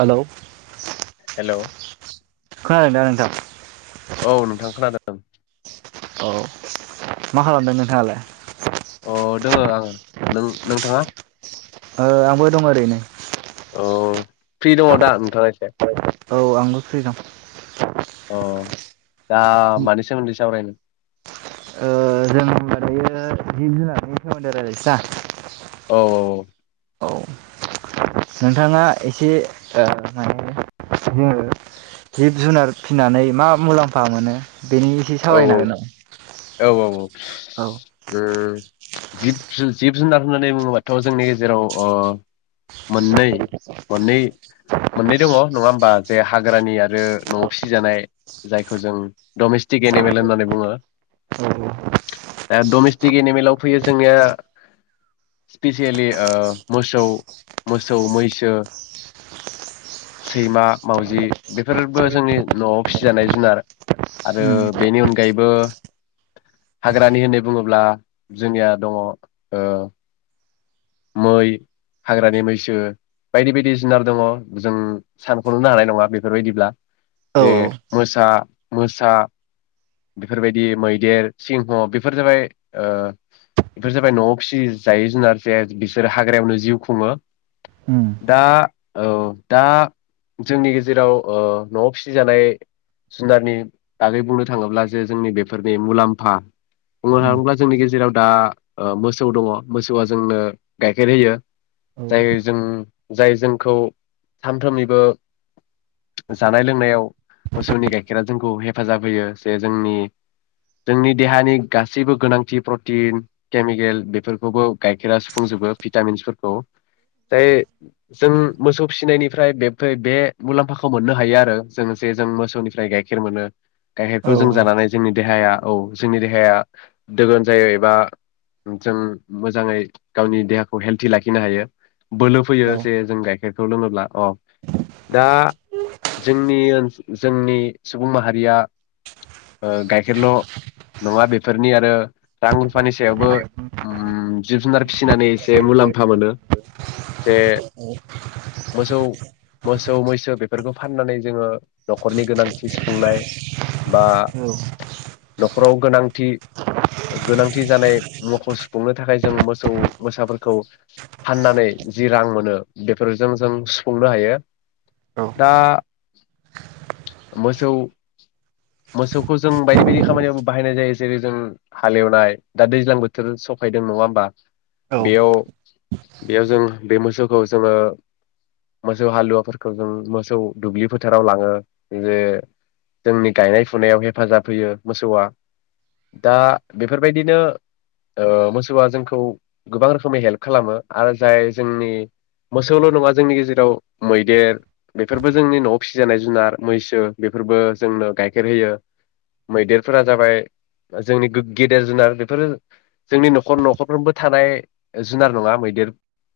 Hello hello खोनादों दा नोंथां औ नोंथां खोनादों [unintelligible] औ मा खालामदों नोंथाङालाय अ दोङो आङो नों नोंथाङा ओ आंबो दं ओरैनो अ फ्रि दङ दा नोंथाङा एसे औ आंबो फ्रि दं अ दा मानि सोमोनदै सावरायनो ओ जों होनोमबा दायो जिब जुनारनि सोमोन्दो रायलायसैना औ औ औ नोंथाङा एसे ओ माने जोङो जिब जुनार फिनानै मा मुलाम्फा मोनो बेनि एसे औ सावरायनो हागोन नामा औ औ औ औ उम जिब जु जिब जुनार होननानै बुङोबाथ' जोंनि गेजेराव अ मोननै मोननै मोननै दङ नङा होमबा जे हाग्रानि आरो न'आव फिसिजानाय जायखौ जों डमेस टिक एनिमेल होननानै बुङो नामा? ए डमेस्टिक एनिमेलाव फैयो जोंनिया स्पिेसियेलि मोसौ मोसौ मैसो सैमा मावजि बेफोरबो जोंनि न'आव फिसिजानाय जुनार आरो बेनि अनगायैबो हाग्रानि होननाय बुङोब्ला जोंनिया दङ ओ मै हाग्रानि मैसो बायदि बायदि जुनार दङ जों सानखनोनो हानाय नङा बेफोरबायदिब्ला औ जे मोसा मोसा बेफोरबायदि मैदेर सिंह बेफोर जाबाय ओ बेफोर जाबाय न'आव फिसि जायै जुनार जे बिसोरो हाग्रायावनो जिउ खुङो उम दा औ दा जोंनि गेजेराव ओ न'आव फिसिजानाय जुनारनि बागै बुंनो थाङोब्ला जे जोंनि बेफोरनि मुलाम्फा बुंनो औ उम थाङोब्ला जोंनि गेजेराव दा ओ मोसौ दङ मोसौआ जोंनो गाइखेर होयो। औ जाय जों जाय जोंखौ सानफ्रोमनिबो जानाय लोंनायाव मोसौनि गाइखेरा जोंखौ हेफाजाब होयो जे जोंनि जोंनि देहानि गासैबो गोनांथि प्रटिन केमिकेल बेफोरखौबो गाइखेरा सुफुंजोबो भिटामिन्सफोरखौ जाय जों मोसौ फिसिनायनिफ्राय बेफो बे मुलाम्फाखौ मोननो हायो आरो जों जे जों मोसौनिफ्राय गाइखेर मोनो औ गाइखेरखौ जों जानानै जोंनि देहाया औ जोंनि देहाया दोगोन जायो एबा जों मो जाङै गावनि देहाखौ हेलथि लाखिनो हायो। बोलो फैयो जे जों गाय खेरखौ लोङोब्ला अ दा जोंनिओन जोंनि सुबुं माहारिया ओ गाइखेरल' नङा बेफोरनि आरो रां रुफानि सायावबो उम जिब जुनार फिसिनानै एसे मुलाम्फा मोनो जे मोसौ मोसौ मैसो बेफोरखौ फाननानै जोङो न'खरनि गोनांथि सुफुंनाय बा न'खराव गोनांथि गोनांथि जानाय मुखौ सुफुंनो थाखाय जों मोसौ मोसाफोरखौ फाननानै जि रां मोनो बेफोरजों जों सुफुंनो हायो दा मोसौ मोसौखौ जों बायदि बायदि खामानियावबो बाहायनाय जायो जेरै जों हालेवनाय दा दैज्लां बोथोर सफायदों नङा बा औ बेयाव बेयाव जों बे मोसौखौ जोङो मोसौ हालुवाफोरखौ जों मोसौ दुब्लि फोथाराव लाङो जे जोंनि गायनाय फुनायाव हेफाजाब होयो मोसौआ दा बेफोरबायदिनो ओ मोसौआ जोंखो खौ गोबां रोखोमै हेल्प खालामो आरो जाय जोंनि मोसौल' नङा जोंनि गेजेराव मैदेर बेफोरबो जोंनि न'आव फिसिजानाय जुनार मैसो बेफोरबो जोंनो गाइखेर होयो मैदेरफोरा जाबाय जोंनि गो गेदेर जुनार बेफोरो जोंनि न'खर न'खर फ्रोमबो थानाय जुनार नङा मैदेर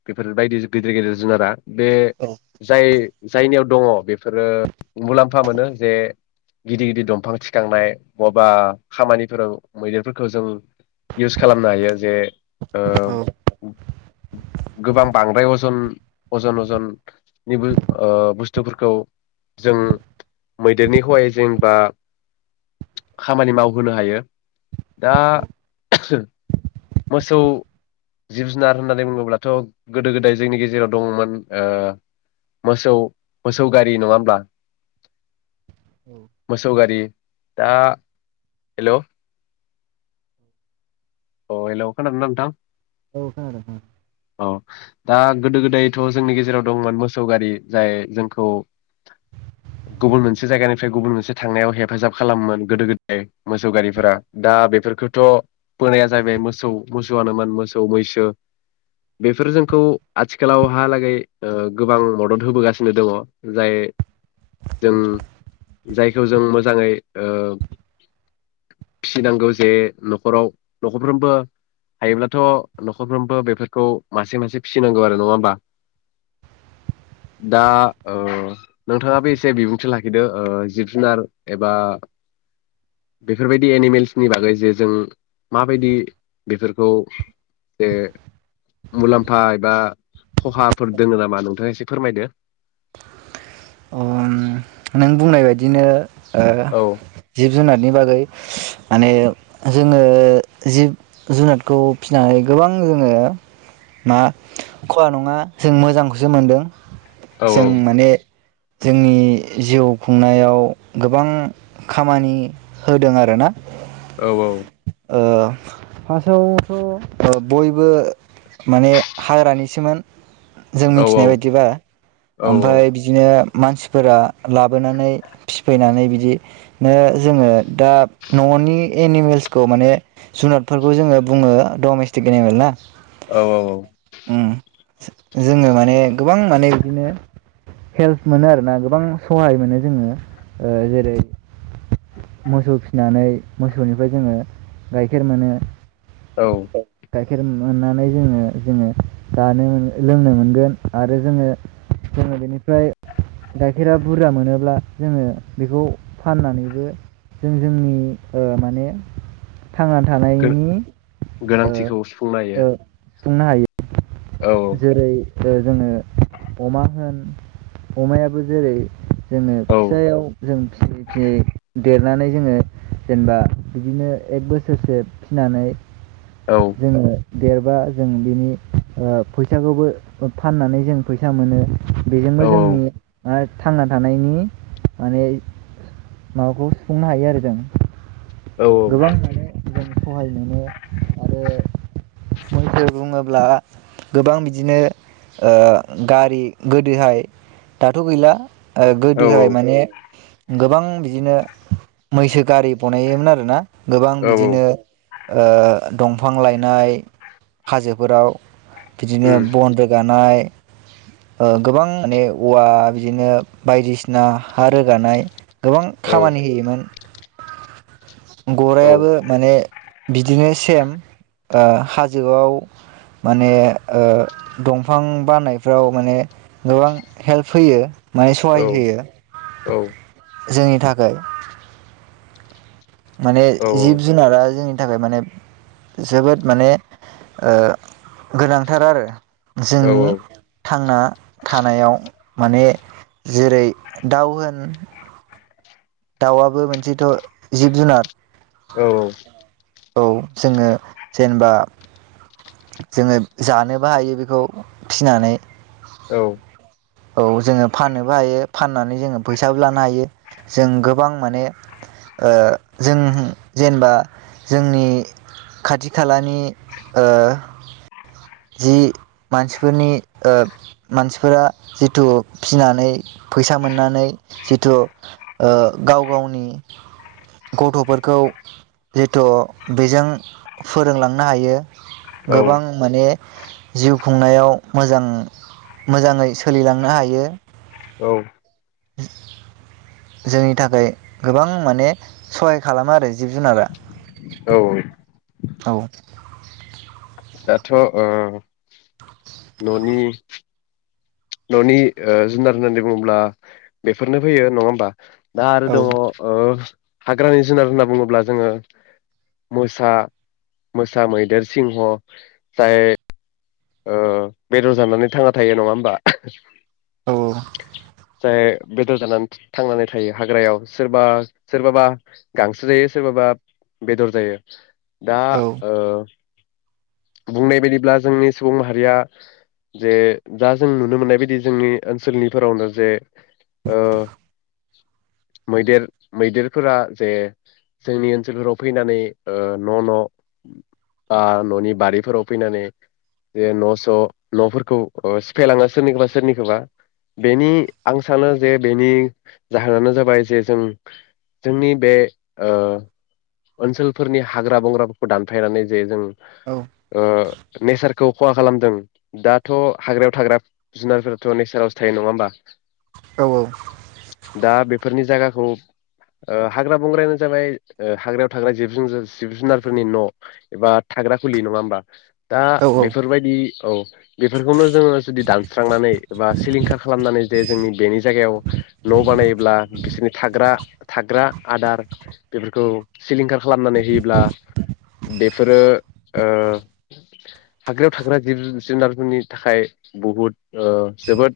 बेफोरबायदि गिदिर गिदिर जुनारा बे औ जाय जायनियाव दङ बेफोरो मुलाम्फा मोनो जे गिदिर गिदिर दंफां थिखांनाय बआबा खामानिफोराव मैदेरफोरखौ जों इउस खालामनो हायो जे ओ औ गोबां बांद्राय अजन अजन अजननिबो ओ बुस्थुफोरखौ जों मैदेरनि हवाय जेंबा खामानि मावहोनो हायो दा। मोसौ जिब जुनार होननानै बुङोब्लाथ' गोदो गोदाय जोंनि गेजेराव दङमोन ओ मोसौ मोसौ गारि नङा होमब्ला? मोसौ गारि दा हेलौ अ हेलौ खोना दोंना नोंथां। औ खोनादों नोंथां औ दा गोदो गोदायथ' जोंनि गेजेराव दंमोन मोसौ गारि जाय जोंखौ गुबुन मोनसे जायगानिफ्राय गुबुन मोनसे थांनायाव हेफाजाब खालामोमोन गोदो गोदाय मोसौ गारिफोरा दा बेफोरखौथ' बोनाया जाहैबाय मोसौ मोसौआनोमोन मोसौ मैसो बेफोर जोंखौ आथिखालावहालागै गोबां मदद होबोगासिनो दङ। जाय जों औ जाय खौ जों मोजाङै ओ फिसिनांगौ जे न'खराव न'खरफ्रोमबो हायोब्लाथ' न'खरफ्रोमबो बेफोरखौ मासे मासे फिसिनांगौ आरो नङा होमबा दा ओ नोंथाङाबो एसे बिबुंथि लाखिदो ओ जिब जुनार एबा बेफोरबायदि एनिमेल्सनि बागै जे जों माबायदि बेफोरखौ जे मुलाम्फा एबा खहाफोर दोङो नामा नोंथाङा एसे फोरमायदो अ उम नों बुंनाय बायदिनो ओ औ जिब जुनारनि बागै माने जोङो जिब जुनादखौ फिसिनानै गोबां जोङो मा खहा नङा जों मोजांखौसो मोनदों। औ जों माने जोंनि जिउ खुंनायाव गोबां खामानि होदों आरोना। औ औ ओ फासआवथ' बयबो माने हाग्रानिसोमोन। जों औ मिथिनाय बायदिबा औ ओमफाय बिदिनो मानसिफोरा लाबोनानै फिफैनानै बिदिनो जोङो दा न'नि एनिमेल्सखौ माने जुनादफोरखौ जोङो बुङो डमेस्टिक एनिमेल ना औ औ उम औ जोङो माने गोबां माने बिदिनो हेल्प मोनो आरोना गोबां सहाय मोनो जोङो ओ जेरै मोसौ फिसिनानै मोसौनिफ्राय जोङो गाइखेर मोनो औ गाइखेर मोननानै जोङो जोङो जानो लोंनो मोनगोन आरो जोङो जोङो बेनिफ्राय गाइखेरा बुरजा मोनोब्ला जोङो बेखौ फाननानैबो जों जोंनि ओ माने थांना गो- थानायनि ओ गोनांथिखौ सुफुंनो हायो ओ सुंफुंनो औ हायो जेरै ओ जोङो अमा होन अमायाबो जेरै जोङो औ फिसायाव जों फिसियै फिसियै देरनानै जोङो जेनेबा बिदिनो एक बोसोरसो फिसिनानै औ औ जोङो देरबा जों बिनि ओ फैसाखौबो फाननानै जों फैसा मोनो औ बेजोंबो जोंनि थांना थानायनि माने माबाखौ सुफुंनो हायो आरो जों औ उम गोबां माने जों सहाय मोनो आरो मैसो बुङोब्ला गोबां बिदिनो ओ गारि गोदोहाय दाथ' गैला ओ औ औ गोदोहाय माने गोबां बिदिनो मैसो गारि बनायोमोन आरो ना गोबां औ औ बिदिनो ओ दंफां लायनाय हाजोफोराव बिदिनो बन रोगानाय ओं गोबां माने औवा बिदिनो बायदिसिना हा रोगानाय गोबां खामानि होयोमोन गराइयाबो माने बिदिनो सेम ओ हाजोआव माने ओ दंफां बानायफ्राव माने गोबां हेल्प होयो माने सहाय होयो जोंनि थाखाय माने जिब जुनारा जोंनि थाखाय माने जोबोद माने ओ गोनांथार आरो जोंनि थांना थानायाव माने जेरै दाव होन दाउआबो मोनसेथ' जिब जुनार औ औ औ जोङो जेनबा जोङो जानोबो हायो बेखौ फिनानै औ औ जोङो फाननोबो हायो फाननानै जोङो फैसाबो लानो हायो। जों गोबां माने ओ जों जेनेबा जोंनि खाथि खालानि ओ जि मानसिफोरनि ओ मानसिफोरा जिथु फिनानै फैसा मोननानै जिथु ओ गाव गावनि गथ'फोरखौ जिथु बिजों फोरोंलांनो हायो। गोबां माने। जिउ खुंनायाव मोजां मोजाङै सोलिलांनो हायो। औ जोंनि थाखाय गोबां माने सहाय खालामो आरो जिब जुनारा औ औ दाथ' ओ न'नि न'नि ओ जुनार होननानै बुङोब्ला बेफोरनो फैयो नङा होमबा दा आरो औ दङ ओ हाग्रानि जुनार होनना बुङोब्ला जोङो मोसा मोसा मैदेर सिंह जाय ओ बेदर जानानै थांना थायो। नङा होमबा? औ जाय बेदर जानानै थांनानै थायो हाग्रायाव सोरबा सोरबाबा गांसो जायो सोरबाबा बेदर जायो दा औ ओ बुंनाय बायदिब्ला जोंनि सुबुं माहारिया जे जा जों नुनो मोननाय बायदि जोंनि ओनसोलनिफोरावनो जे ओ मैदेर मैदेरफोरा जे जोंनि ओनसोलफोराव फैनानै ओ न' न' बा न'नि बारिफोराव फैनानै जे न' स' न'फोरखौ ओ सिफायलाङो सोरनिखौबा सोरनिखौबा बेनि आं सानो जे बेनि जाहोनानो जाबाय जे जों जोंनि बे ओ ओनसोलफोरनि हाग्रा बंग्राफोरखौ दानफायनानै जे जों औ ओ नेचारखौ खहा खालामदों दाथ' हाग्रायाव थाग्रा जुनारफोराथ' नेचारावसो थायो। नङा होमबा? औ दा बेफोरनि जागा खौ ओ हाग्रा बंग्रायानो जाबाय ओ हाग्रायाव थाग्रा जिब जुनजोर जिब जुनारफोरनि न' एबा थाग्रा खुलि नङा होमबा? दा औ बेफोरबायदि औ बेफोरखौनो जोङो जुदि दानस्रांनानै एबा सिलिंखार खालामनानै जे जोंनि बेनि जायगायाव न' बानायोब्ला बिसोरनि थाग्रा थाग्रा आदार बेफोरखौ सिलिंखार खालामनानै होयोब्ला बेफोरो ओ हाग्रायाव थाग्रा जिब जुनारफोरनि थाखाय बहुद ओ जोबोद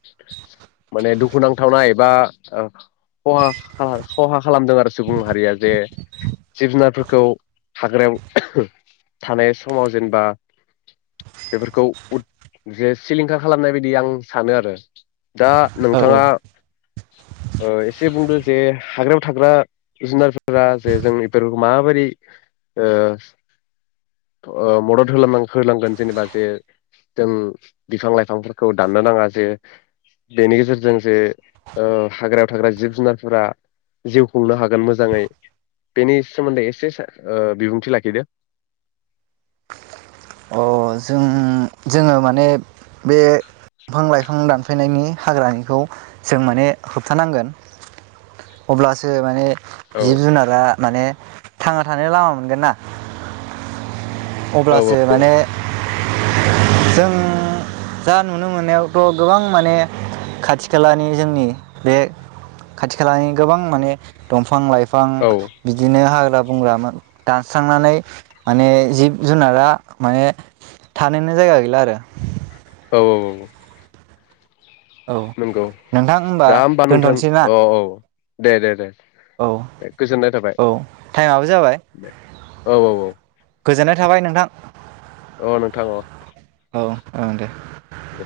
माने दुखुनांथावना एबा ओ खहा खा खहा खालामदों आरो सुबुं माहारिया जे जिब जुनारफोरखौ हाग्रायाव थानाय समाव जेनेबा बेफोरखौ उद जे सिलिंखार खालामनाय बायदि आं सानो आरो। दा औ नोंथाङा एसे बुंदो जे हाग्रायाव थाग्रा जुनारफोरा जे जों बेफोर माबायदि मदद होलां होलांगोन जेनेबा जे जों बिफां लाइफांफोरखौ दाननो नाङा जे बेनि गेजेरजों जे हाग्रायाव थाग्रा जिब जुनारफोरा जिउ खुंनो हागोन मोजाङै बेनि सोमोन्दै एसे बिबुंथि लाखिदो अ जों जोङो माने बे दंफां लाइफां दानफायनायनि हाग्रानिखौ जों माने होबथानांगोन अब्लासो माने औ जिब जुनारा माने थांना थानायनि लामा मोनगोन ना औ अब्ला माने जों जा नुनो मोननायावथ' गोबां माने खाथि खालानि जोंनि बे खाथि खालानि गोबां माने दंफां लाइफां औ बिफां बिदिनो हाग्रा बुंग्रामोन दानस्रांनानै माने जिब जुनारा माने थानोनो जायगा गैला आरो औ औ औ नंगौ नोंथां दा होमबा नोंथां दोनथ'नोसै ना औ औ दे दे दे औ दे गोजोननाय थाबाय औ टाइमाबो जाबाय। दे औ औ औ गोजोननाय थाबाय नोंथां। अ नोंथां अ। औ ओं दे। दे।